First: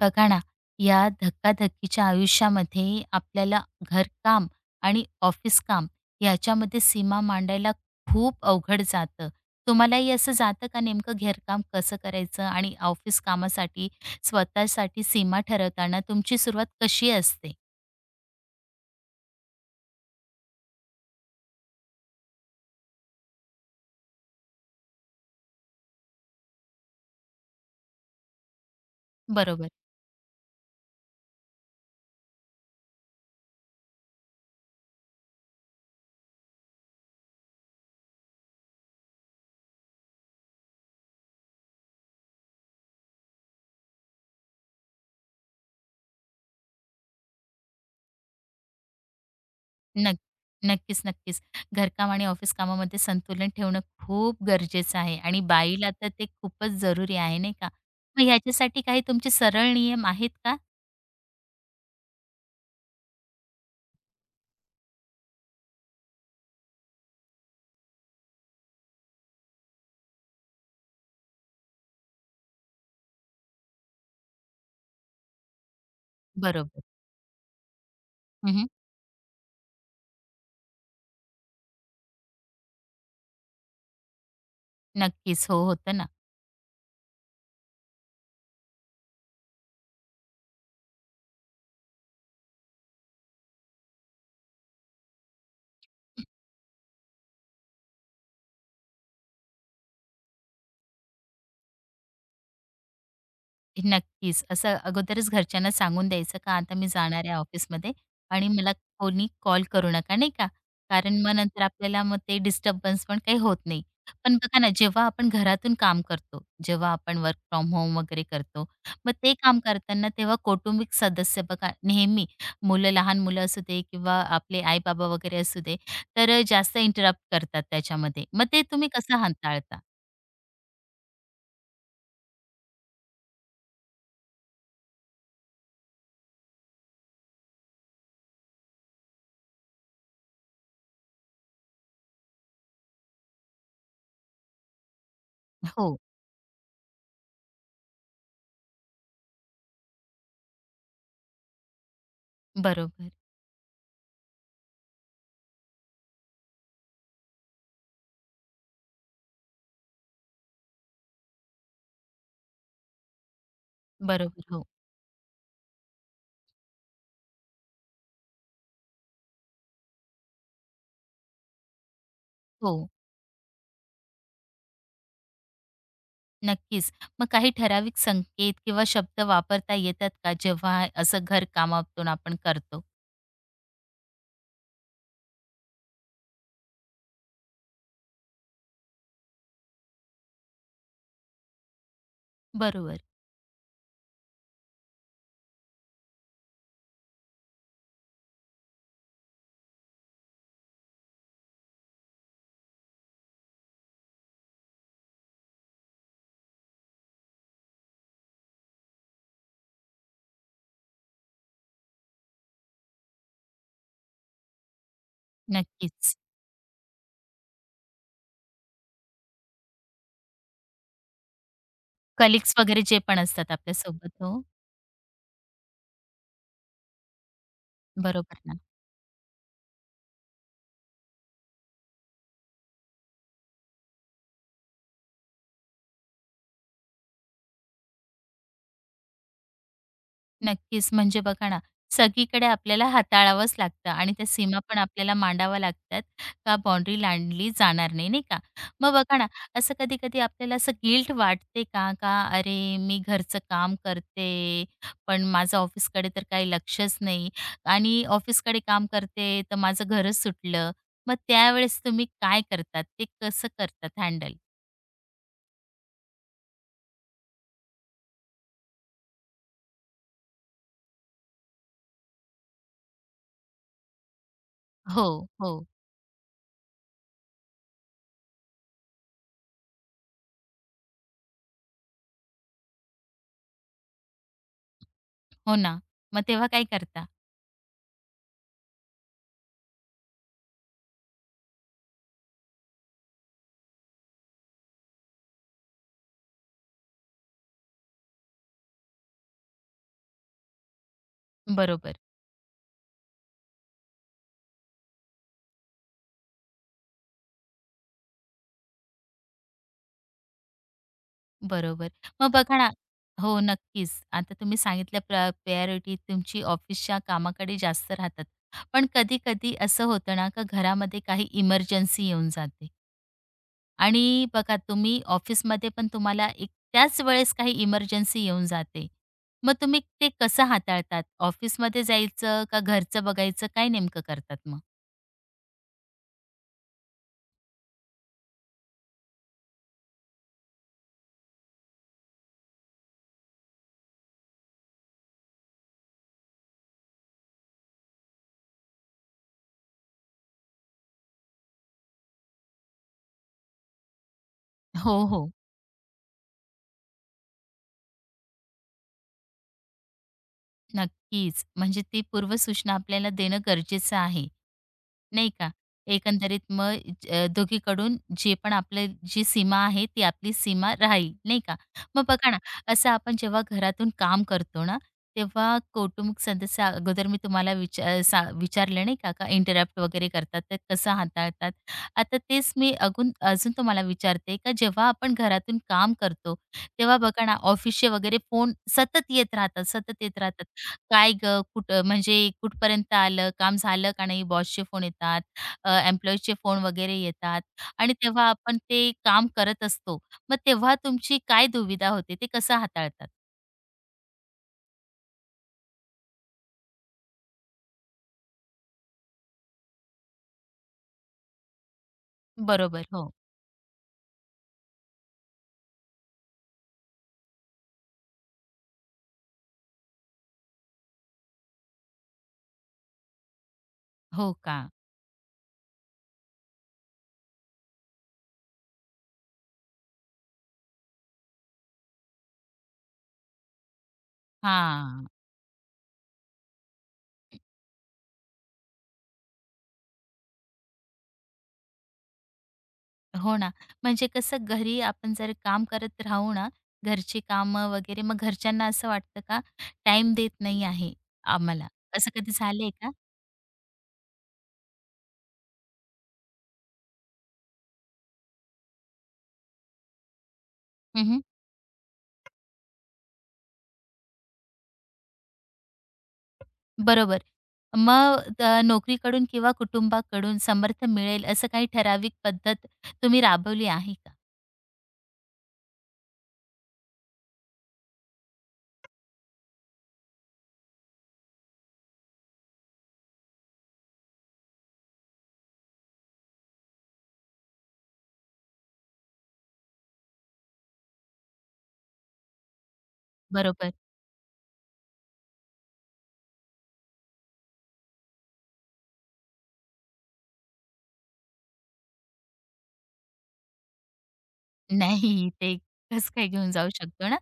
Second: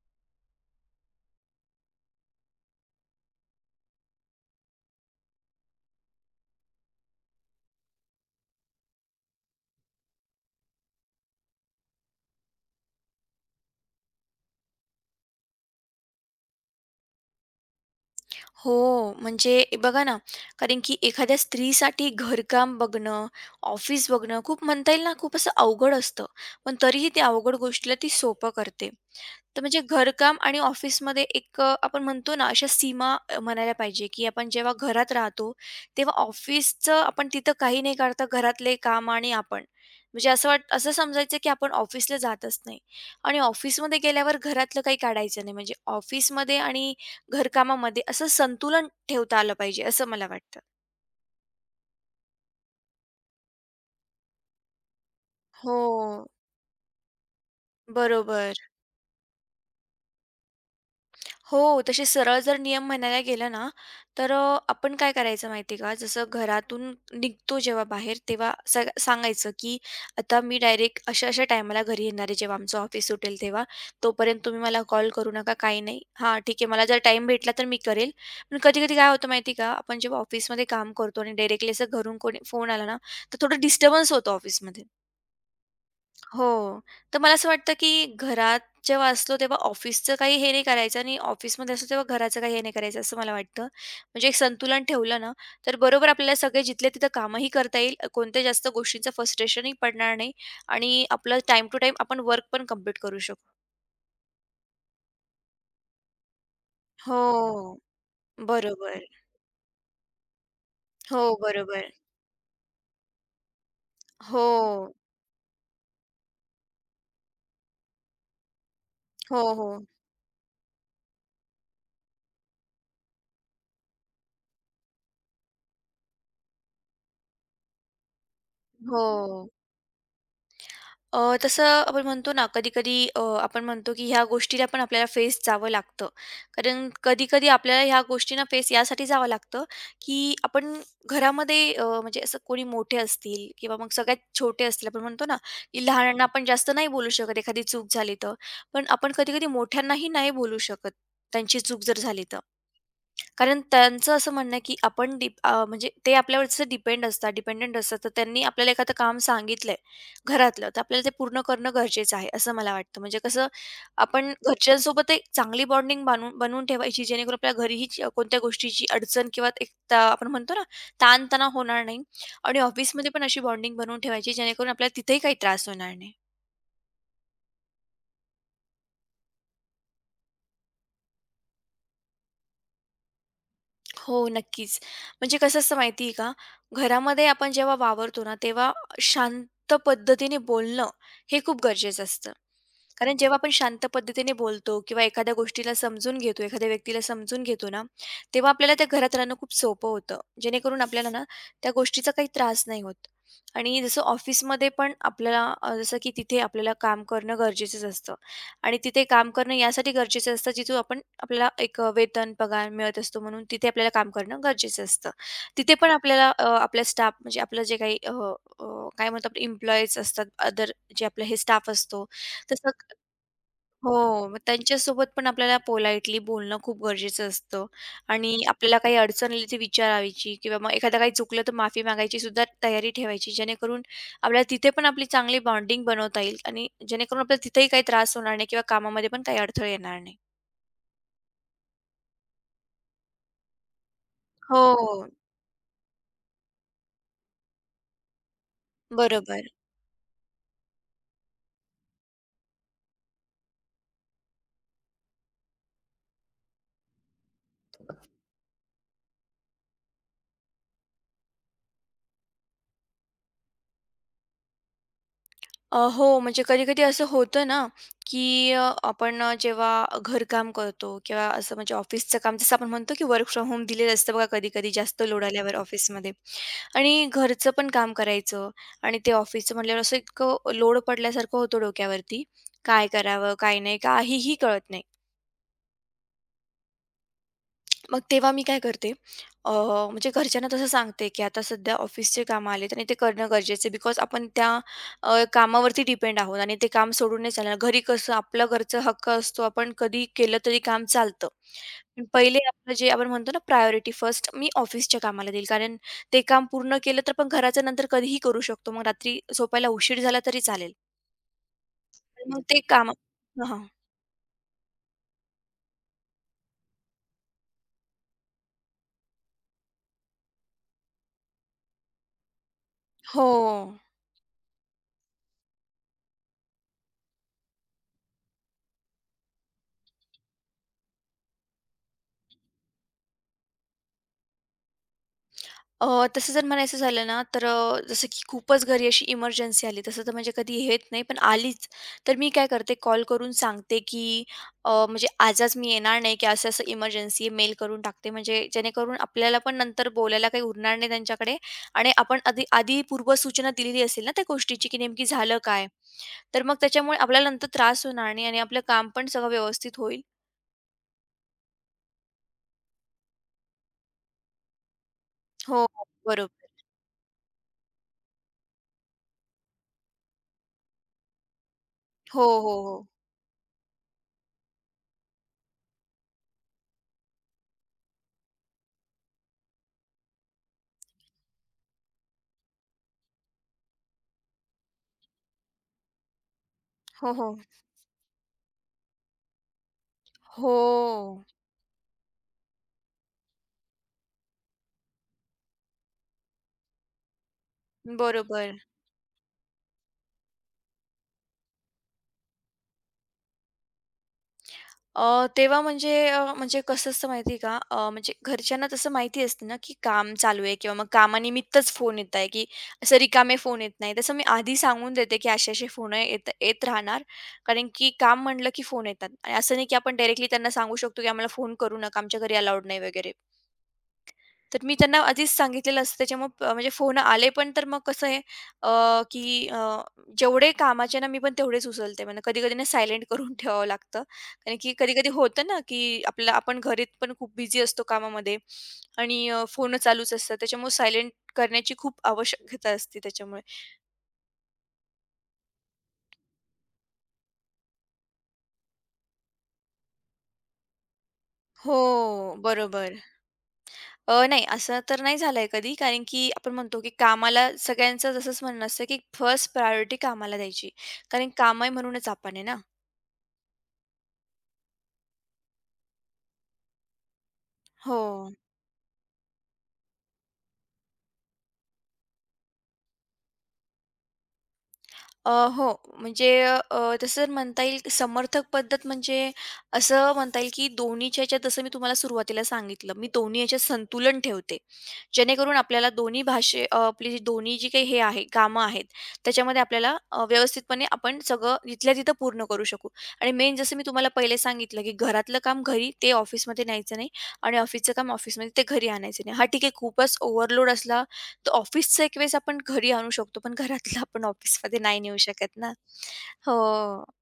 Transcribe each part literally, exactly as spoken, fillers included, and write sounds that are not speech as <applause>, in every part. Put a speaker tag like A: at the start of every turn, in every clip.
A: बघा ना, या धकाधकीच्या आयुष्यामध्ये आपल्याला घरकाम आणि ऑफिस काम याच्यामध्ये सीमा मांडायला खूप अवघड जातं. तुम्हालाही असं जातं का नेमकं घरकाम कसं करायचं आणि ऑफिस कामासाठी स्वतःसाठी सीमा ठरवताना तुमची सुरुवात कशी असते?
B: हो, म्हणजे बघा ना, कारण की एखाद्या स्त्रीसाठी घरकाम बघणं, ऑफिस बघणं खूप म्हणता येईल ना, खूप असं अवघड असतं. पण तरीही त्या अवघड गोष्टीला ती सोपं करते. तर
A: बरोबर.
B: म्हणजे घरकाम आणि ऑफिसमध्ये एक अ, आपण म्हणतो ना, अशा सीमा अ, म्हणायला पाहिजे, की आपण जेव्हा घरात राहतो, तेव्हा ऑफिसचं आपण तिथं काही नाही करता घरातले काम आणि आपण. म्हणजे असं वाट असं समजायचं, की आपण ऑफिसला जातच नाही आणि ऑफिसमध्ये गेल्यावर घरातलं काही काढायचं नाही. म्हणजे ऑफिसमध्ये आणि घरकामामध्ये असं संतुलन ठेवता आलं पाहिजे, असं
A: नक्क
B: मला वाटतं.
A: नक्कीच, नक्कीच. घरकाम आणि ऑफिस कामामध्ये संतुलन ठेवणं खूप गरजेचं आहे आणि
B: हो.
A: बाईला तर ते खूपच जरुरी आहे, नाही का? मग
B: बरोबर.
A: ह्याच्यासाठी काही तुमचे सरळ नियम आहेत का?
B: हो, तसे सरळ जर नियम म्हणायला गेलं ना, तर अ, आपण काय करायचं माहिती का, जसं घरातून निघतो जेव्हा बाहेर, तेव्हा स सांगायचं, की आता मी डायरेक्ट अशा-अशा टायमाला घरी येणार आहे, जेव्हा आमचं ऑफिस सुटेल तेव्हा. तोपर्यंत तुम्ही मला कॉल करू नका, काही नाही. हां, ठीक आहे,
A: बरोबर.
B: मला जर टाईम भेटला तर मी करेल. पण
A: हं,
B: कधी-कधी काय होतं माहिती का, आपण जेव्हा ऑफिसमध्ये काम करतो आणि डायरेक्टली असं घरून कोणी फोन आला ना, तर थोडं डिस्टर्बन्स होतो ऑफिसमध्ये.
A: नक्कीच. हो, होतं ना.
B: हो. तर मला असं वाटतं, की घरात जेव्हा असलो तेव्हा ऑफिसचं काही हे नाही करायचं आणि ऑफिसमध्ये असतो तेव्हा घराचं काही हे नाही करायचं असं मला वाटतं. म्हणजे एक संतुलन ठेवलं ना, तर बरोबर आपल्याला सगळे जिथल्या तिथं कामही करता येईल. अ, कोणत्या जास्त गोष्टींचं फ्रस्ट्रेशनही पडणार नाही आणि आपलं टाईम टू टाईम आपण वर्क पण कंप्लीट करू शकू.
A: नक्कीच. असं अगोदरच घरच्यांना सांगून द्यायचं का आता मी
B: हो.
A: जाणार आहे ऑफिसमध्ये आणि मला
B: बरोबर.
A: कोणी कॉल करू नका, नाही का?
B: हो,
A: कारण मग नंतर
B: बरोबर.
A: आपल्याला मग ते डिस्टर्बन्स पण काही होत नाही. पण
B: हो.
A: बघा ना, जेव्हा आपण घरातून काम करतो, जेव्हा आपण वर्क फ्रॉम होम वगैरे करतो, मग ते
B: हो,
A: काम
B: हो.
A: करताना तेव्हा कौटुंबिक सदस्य बघा नेहमी मुलं, लहान मुलं असू दे किंवा आपले आई-बाबा वगैरे असू दे, तर जास्त इंटरप्ट करतात त्याच्यामध्ये. मग ते तुम्ही कसं
B: हो.
A: हाताळता?
B: अ, तसं आपण म्हणतो ना कधी-कधी अ, आपण म्हणतो की ह्या गोष्टीला पण आपल्याला फेस जावं लागतं. कारण कधी-कधी आपल्याला ह्या गोष्टींना फेस यासाठी जावं लागतं, की आपण घरामध्ये अ, म्हणजे असं कोणी मोठे असतील किंवा मग सगळ्यात छोटे असतील आपण म्हणतो ना, की
A: हो,
B: लहानांना आपण जास्त नाही बोलू शकत एखादी चूक झाली तर. पण आपण कधी-कधी मोठ्यांनाही नाही बोलू शकत त्यांची चूक जर झाली तर.
A: बरोबर.
B: कारण त्यांचं असं म्हणणं आहे, की आपण डिप अ, म्हणजे ते आपल्यावर जसं डिपेंड असतात, डिपेंडंट असतात. तर त्यांनी आपल्याला एखादं काम सांगितलंय घरातलं, तर आपल्याला ते पूर्ण करणं गरजेचं आहे, असं मला वाटतं. म्हणजे कसं आपण
A: बरोबर. हो.
B: घरच्यांसोबत एक चांगली बॉन्डिंग बांधून बनवून ठेवायची, जेणेकरून आपल्या घरीही ज कोणत्या गोष्टीची अडचण किंवा एक त आपण म्हणतो ना, ताणतणाव होणार नाही आणि
A: हो.
B: ऑफिसमध्ये पण अशी बॉन्डिंग बनवून ठेवायची, जेणेकरून आपल्याला तिथेही काही त्रास होणार नाही.
A: नक्कीच. मग काही ठराविक संकेत किंवा शब्द वापरता येतात का जेव्हा असं घरकामातून आपण करतो?
B: हो, नक्कीच. म्हणजे कसं असतं माहिती आहे का, घरामध्ये आपण जेव्हा वावरतो ना, तेव्हा शांत पद्धतीने बोलणं हे खूप गरजेचं असतं.
A: बरोबर.
B: कारण जेव्हा आपण शांत पद्धतीने बोलतो किंवा एखाद्या गोष्टीला समजून घेतो, एखाद्या व्यक्तीला समजून घेतो ना, तेव्हा आपल्याला त्या घरात राहणं खूप सोपं होतं. जेणेकरून आपल्याला ना, त्या गोष्टीचा काही त्रास नाही होत. आणि जसं ऑफिसमध्ये पण आपल्याला अ, जसं की तिथे आपल्याला काम करणं गरजेचंच असतं. आणि तिथे काम करणं यासाठी गरजेचं असतं, जिथून आपण आपल्याला एक अ, वेतन, पगार मिळत असतो म्हणून तिथे आपल्याला काम करणं गरजेचं असतं. तिथे पण
A: नक्कीच.
B: आपल्याला अ, आपला स्टाफ म्हणजे आपलं जे काही अ, अ, काय म्हणतो आपण एम्प्लॉईज असतात, अदर जे आपलं हे स्टाफ असतो,
A: कलीग्स
B: तसं
A: वगैरे जे पण असतात आपल्यासोबत.
B: हो, मग
A: हो.
B: त्यांच्यासोबत पण आपल्याला पोलाइटली बोलणं खूप गरजेचं असतं आणि
A: बरोबर
B: नक्कीच.
A: ना.
B: आपल्याला काही अडचण आली ती विचारायची किंवा मग एखादा काही चुकलं तर माफी मागायची सुद्धा तयारी ठेवायची. जेणेकरून आपल्याला तिथे पण आपली चांगली बॉन्डिंग बनवता येईल आणि जेणेकरून आपल्याला तिथेही काही त्रास होणार नाही किंवा कामामध्ये पण काही अडथळे येणार नाही.
A: नक्कीच. म्हणजे बघा ना, सगळीकडे आपल्याला हाताळावंच लागतं आणि त्या सीमा
B: हो,
A: पण आपल्याला मांडाव्या लागतात, का बाउंडरी लांडली जाणार नाही, नाही का? मग बघा ना,
B: बरोबर.
A: असं कधी-कधी आपल्याला असं गिल्ट वाटते का, का अरे, मी घरचं काम करते, पण माझं ऑफिसकडे तर काही लक्षच नाही आणि ऑफिसकडे काम करते, तर माझं घरच सुटलं. मग त्यावेळेस तुम्ही काय करतात? ते कसं करतात हँडल?
B: अ, हो, म्हणजे कधी-कधी असं होतं ना, की अ, आपण अ, जेव्हा घरकाम करतो किंवा असं म्हणजे ऑफिसचं काम जसं आपण म्हणतो की वर्क फ्रॉम होम दिलेलं असतं बघा कधी-कधी जास्त
A: हो,
B: लोड
A: हो.
B: आल्यावर ऑफिसमध्ये. आणि घरचं पण काम करायचं आणि ते ऑफिसचं म्हटल्यावर असं इतकं लोड पडल्यासारखं होतं डोक्यावरती. काय करावं? काय नाही? काहीही कळत नाही.
A: हो ना. मग तेव्हा काय करता?
B: मग तेव्हा मी काय करते अ, म्हणजे घरच्यांना तसं सांगते, की आता सध्या ऑफिसचे काम आलेत आणि ते करणं गरजेचं आहे. बिकॉज आपण त्या अ, कामावरती डिपेंड आहोत आणि ते काम सोडून नाही चालणार. घरी कसं आपलं घरचा हक्क असतो, आपण कधी केलं तरी काम चालतं.
A: बरोबर.
B: पण पहिले आपलं जे आपण म्हणतो ना प्रायोरिटी फर्स्ट मी ऑफिसच्या कामाला देईल. कारण ते काम पूर्ण केलं तर पण घराचं नंतर कधीही करू शकतो. मग रात्री झोपायला उशीर झाला तरी चालेल.
A: बरोबर. मग
B: मग ते
A: बघा ना
B: काम
A: हो,
B: हां,
A: नक्कीच. आता तुम्ही सांगितलं प्रा प्रायोरिटी तुमची ऑफिसच्या कामाकडे जास्त राहतात. पण कधी-कधी असं होतं ना, का घरामध्ये काही इमर्जन्सी येऊन जाते
B: हो.
A: आणि बघा तुम्ही ऑफिसमध्ये पण तुम्हाला एक त्याच वेळेस काही इमर्जन्सी येऊन जाते. मग तुम्ही ते कसं हाताळतात? ऑफिसमध्ये जायचं का घरचं बघायचं? काय नेमकं करतात मग?
B: अ, तसं जर म्हणायचं झालं ना, तर अ, जसं की खूपच घरी अशी इमर्जन्सी आली, तसं तर म्हणजे कधी येत नाही, पण आलीच, तर मी काय करते कॉल करून सांगते, की अ, म्हणजे आज मी येणार नाही, की असं-असं इमर्जन्सी आहे. मेल करून टाकते, म्हणजे जेणेकरून आपल्याला पण नंतर बोलायला काही उरणार नाही त्यांच्याकडे आणि आपण आधी आधी पूर्वसूचना दिलेली असेल ना त्या गोष्टीची, की
A: हो,
B: नेमकी
A: हो.
B: झालं काय? तर मग त्याच्यामुळे आपल्याला नंतर त्रास होणार नाही आणि आपलं काम पण सगळं व्यवस्थित होईल.
A: नक्कीच. म्हणजे ती पूर्वसूचना आपल्याला देणं गरजेचं आहे. नाही का?
B: हो,
A: एकंदरीत
B: बरोबर.
A: मग अ, दोघीकडून जे पण आपली जी सीमा आहे, ती आपली सीमा राहील, नाही का? मग
B: हो,
A: बघा ना,
B: हो, हो.
A: असं आपण जेव्हा घरातून काम करतो ना, तेव्हा कौटुंबिक सदस्य अगोदर मी तुम्हाला विचार सा विचारलं नाही का, का इंटरप्ट वगैरे करतात, तर कसं हाताळतात? आता तेच मी अगून अजून तुम्हाला विचारते, का जेव्हा आपण घरातून काम करतो, तेव्हा
B: हो,
A: बघा ना,
B: हो.
A: ऑफिसचे वगैरे फोन सतत येत राहतात, सतत येत राहतात.
B: हो.
A: काय गं? कुठं म्हणजे कुठपर्यंत आलं? काम झालं का नाही? बॉसचे फोन येतात, अ, एम्प्लॉईजचे फोन वगैरे येतात आणि तेव्हा
B: बरोबर.
A: आपण ते काम करत असतो. मग तेव्हा तुमची काय दुविधा होते? ते कसं हाताळतात?
B: अ, तेव्हा म्हणजे अ, म्हणजे कसं असतं माहिती आहे का? अ, म्हणजे घरच्यांना तसं माहिती असतं ना, की काम चालू आहे किंवा मग कामानिमित्तच फोन येत आहे, की
A: बरोबर.
B: असं
A: हो.
B: रिकामे फोन येत नाही. तसं मी आधी सांगून देते, की असे-असे फोन येत येत राहणार. कारण की काम म्हटलं की फोन येतात आणि असं नाही की आपण डायरेक्टली त्यांना सांगू शकतो, की आम्हाला फोन करू नका, आमच्या घरी अलाऊड नाही वगैरे.
A: हो
B: तर
A: का?
B: मी त्यांना आधीच सांगितलेलं असतं त्याच्यामुळे अ, म्हणजे फोन आले पण तर मग कसं आहे अ, की अ, जेवढे कामाचे ना मी पण तेवढेच उचलते म्हणा कधी-कधी ना सायलेंट करून <laughs> ठेवावं लागतं. कारण की
A: हां.
B: कधी-कधी होतं ना, की आपल्याला आपण घरीत पण खूप बिझी असतो कामामध्ये आणि अ, फोन चालूच असतात त्याच्यामुळे सायलेंट करण्याची खूप आवश्यकता असते
A: हो
B: त्याच्यामुळे.
A: ना. म्हणजे कसं घरी आपण जर काम करत राहू ना, घरची कामं वगैरे, मग घरच्यांना असं वाटतं का टाईम देत नाही आहे आम्हाला. असं कधी
B: हो,
A: झालंय का?
B: बरोबर. अ, नाही असं तर नाही झालंय कधी कारण की आपण म्हणतो की कामाला सगळ्यांचं जसंच म्हणणं असतं की फर्स्ट प्रायोरिटी कामाला द्यायची. कारण काम आहे म्हणूनच आपण आहे ना.
A: बरोबर.
B: हो.
A: मग अ, नोकरीकडून किंवा कुटुंबाकडून समर्थन मिळेल असं काही ठराविक पद्धत तुम्ही राबवली आहे का?
B: अ, हो. म्हणजे अ, तसं जर म्हणता येईल समर्थक पद्धत म्हणजे असं म्हणता येईल, की दोन्हीच्या ह्याच्यात जसं मी तुम्हाला सुरुवातीला सांगितलं, मी दोन्ही ह्याच्यात संतुलन ठेवते. जेणेकरून आपल्याला दोन्ही भाषे अ, आपली जी दोन्ही जी काही हे आहे कामं आहेत त्याच्यामध्ये आपल्याला अ, व्यवस्थितपणे आपण सगळं तिथल्या तिथं पूर्ण करू शकू आणि मेन
A: बरोबर.
B: जसं मी तुम्हाला पहिले सांगितलं की घरातलं काम घरी ते ऑफिसमध्ये न्यायचं नाही आणि ऑफिसचं काम ऑफिसमध्ये ते घरी आणायचं नाही हा ठीक आहे खूपच ओव्हरलोड असला तर ऑफिसचं एक वेळेस आपण घरी आणू शकतो पण घरातलं आपण ऑफिसमध्ये नाही नेऊ
A: नाही,
B: शकत
A: ते
B: ना
A: कसं काय घेऊन जाऊ
B: हो
A: शकतो ना?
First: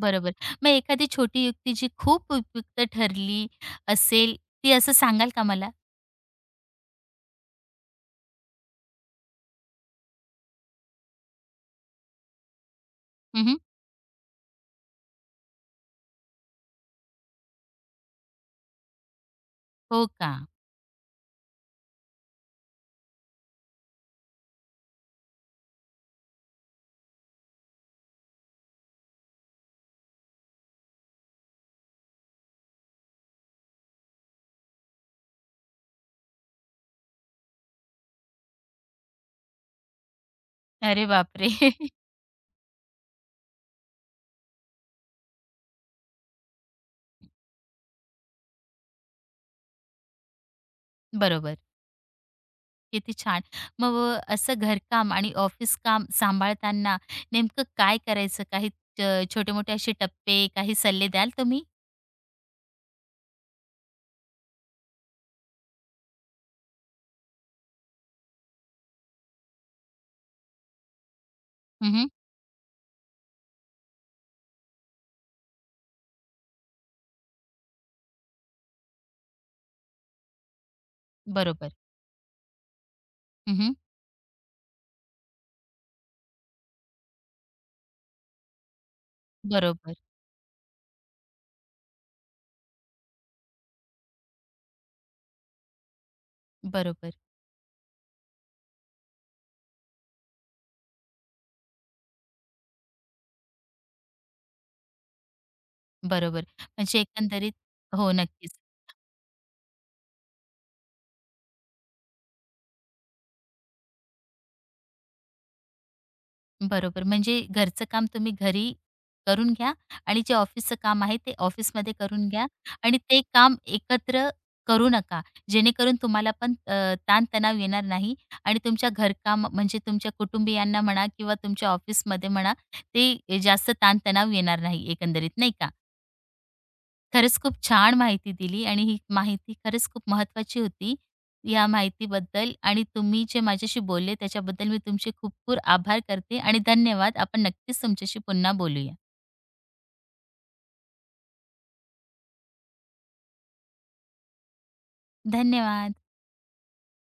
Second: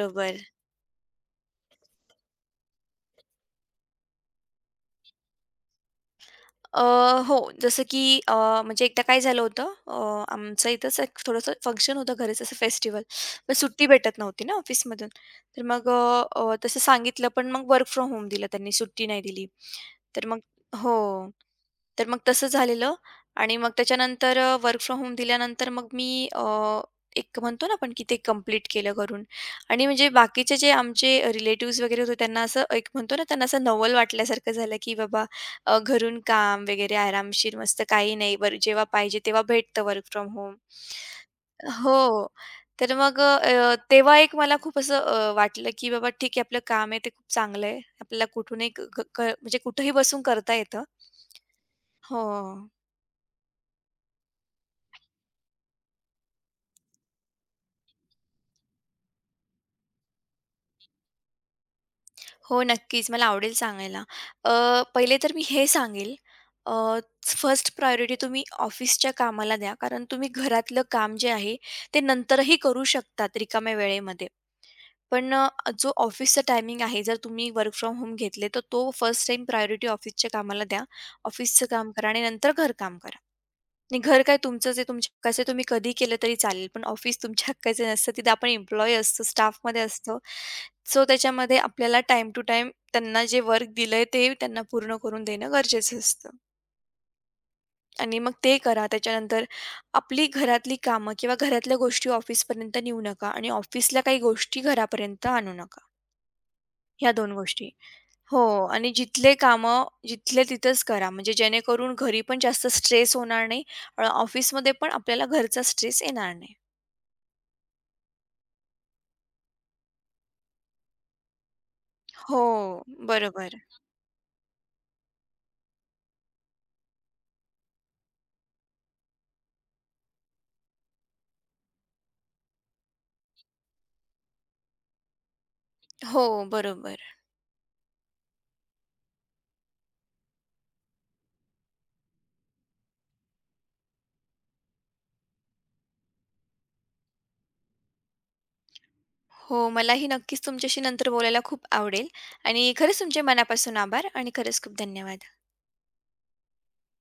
A: बरोबर. मग एखादी छोटी युक्ती जी खूप उपयुक्त ठरली असेल, ती असं सांगाल का मला?
B: अ, हो, जसं की अ, म्हणजे एकदा काय झालं होतं, अ, आमचं इथंच एक थोडंसं फंक्शन होतं घरीच असं फेस्टिव्हल. पण
A: हं,
B: सुट्टी भेटत नव्हती ना ऑफिसमधून. तर मग अ, अ, तसं सांगितलं पण मग वर्क फ्रॉम होम दिलं त्यांनी, सुट्टी नाही दिली.
A: हो
B: तर
A: का?
B: मग हो. तर मग तसं झालेलं आणि मग त्याच्यानंतर वर्क फ्रॉम होम दिल्यानंतर मग मी अ, एक म्हणतो ना आपण की ते कंप्लीट केलं घरून आणि म्हणजे बाकीचे जे आमचे रिलेटिव्हज वगैरे होते त्यांना असं एक म्हणतो ना त्यांना असं नवल वाटल्यासारखं झालं की बाबा अ, घरून काम वगैरे आरामशीर मस्त काही नाही. बरं जेव्हा पाहिजे तेव्हा भेटतं वर्क फ्रॉम होम.
A: अरे बापरे! <laughs>
B: हो. तर मग अ, तेव्हा एक मला खूप असं अ, वाटलं, की बाबा ठीक आहे आपलं काम आहे ते खूप चांगलं आहे. आपल्याला कुठूनही क क क म्हणजे कुठेही बसून करता येतं.
A: बरोबर.
B: हो.
A: किती छान. मग असं घरकाम आणि ऑफिस काम सांभाळताना नेमकं काय करायचं? काही छोटे-मोठे असे टप्पे, काही सल्ले द्याल तुम्ही?
B: हो, नक्कीच. मला आवडेल सांगायला. अ, पहिले तर मी हे सांगेल, फर्स्ट प्रायोरिटी तुम्ही ऑफिसच्या कामाला द्या. कारण तुम्ही घरातलं काम जे आहे, ते
A: हं,
B: नंतरही करू शकतात रिकाम्या वेळेमध्ये. पण अ, जो ऑफिसचा टायमिंग आहे, जर तुम्ही वर्क फ्रॉम होम घेतले, तर तो फर्स्ट टाईम प्रायोरिटी ऑफिसच्या कामाला द्या. ऑफिसचं
A: बरोबर.
B: काम करा आणि नंतर घरकाम करा.
A: हं, हं.
B: नाही घर काय तुमचंच आहे, तुमच्या हक्काचं आहे, तुम्ही कधी केलं तरी चालेल. पण ऑफिस तुमच्या <laughs> हक्काचं नसतं. तिथे आपण एम्प्लॉयी असतो, स्टाफमध्ये
A: बरोबर,
B: असतो. सो त्याच्यामध्ये आपल्याला टाइम टू टाइम त्यांना जे वर्क दिलंय ते त्यांना पूर्ण करून देणं गरजेचं असतं.
A: बरोबर,
B: आणि मग ते करा. त्याच्यानंतर आपली घरातली कामं किंवा घरातल्या गोष्टी ऑफिसपर्यंत नेऊ नका आणि ऑफिसला काही गोष्टी घरापर्यंत आणू नका.
A: बरोबर. म्हणजे
B: ह्या दोन
A: एकंदरीत
B: गोष्टी.
A: हो,
B: हो
A: नक्कीच.
B: आणि जिथले कामं जिथले तिथेच करा. म्हणजे जेणेकरून घरी पण जास्त स्ट्रेस होणार नाही. अ, ऑफिसमध्ये पण आपल्याला घरचा स्ट्रेस येणार नाही.
A: बरोबर. म्हणजे घरचं काम तुम्ही घरी करून घ्या आणि जे ऑफिसचं काम आहे ते ऑफिसमध्ये करून
B: हो,
A: घ्या आणि ते काम
B: बरोबर.
A: एकत्र करू नका. जेणेकरून तुम्हाला पण अ, ताणतणाव येणार नाही आणि तुमच्या घरकाम म्हणजे तुमच्या कुटुंबियांना म्हणा किंवा तुमच्या ऑफिसमध्ये म्हणा, ते जास्त ताणतणाव येणार नाही एकंदरीत, नाही का?
B: हो, बरोबर.
A: खरंच खूप छान माहिती दिली आणि ही माहिती खरंच खूप महत्त्वाची होती. या माहितीबद्दल आणि तुम्ही जे माझ्याशी बोलले त्याच्याबद्दल मी तुमचे खूप खूप आभार करते आणि धन्यवाद. आपण नक्कीच तुमच्याशी पुन्हा बोलूया.
B: हो, मलाही नक्कीच तुमच्याशी नंतर बोलायला खूप आवडेल आणि खरंच तुमचे मनापासून आभार आणि खरंच खूप धन्यवाद.
A: धन्यवाद.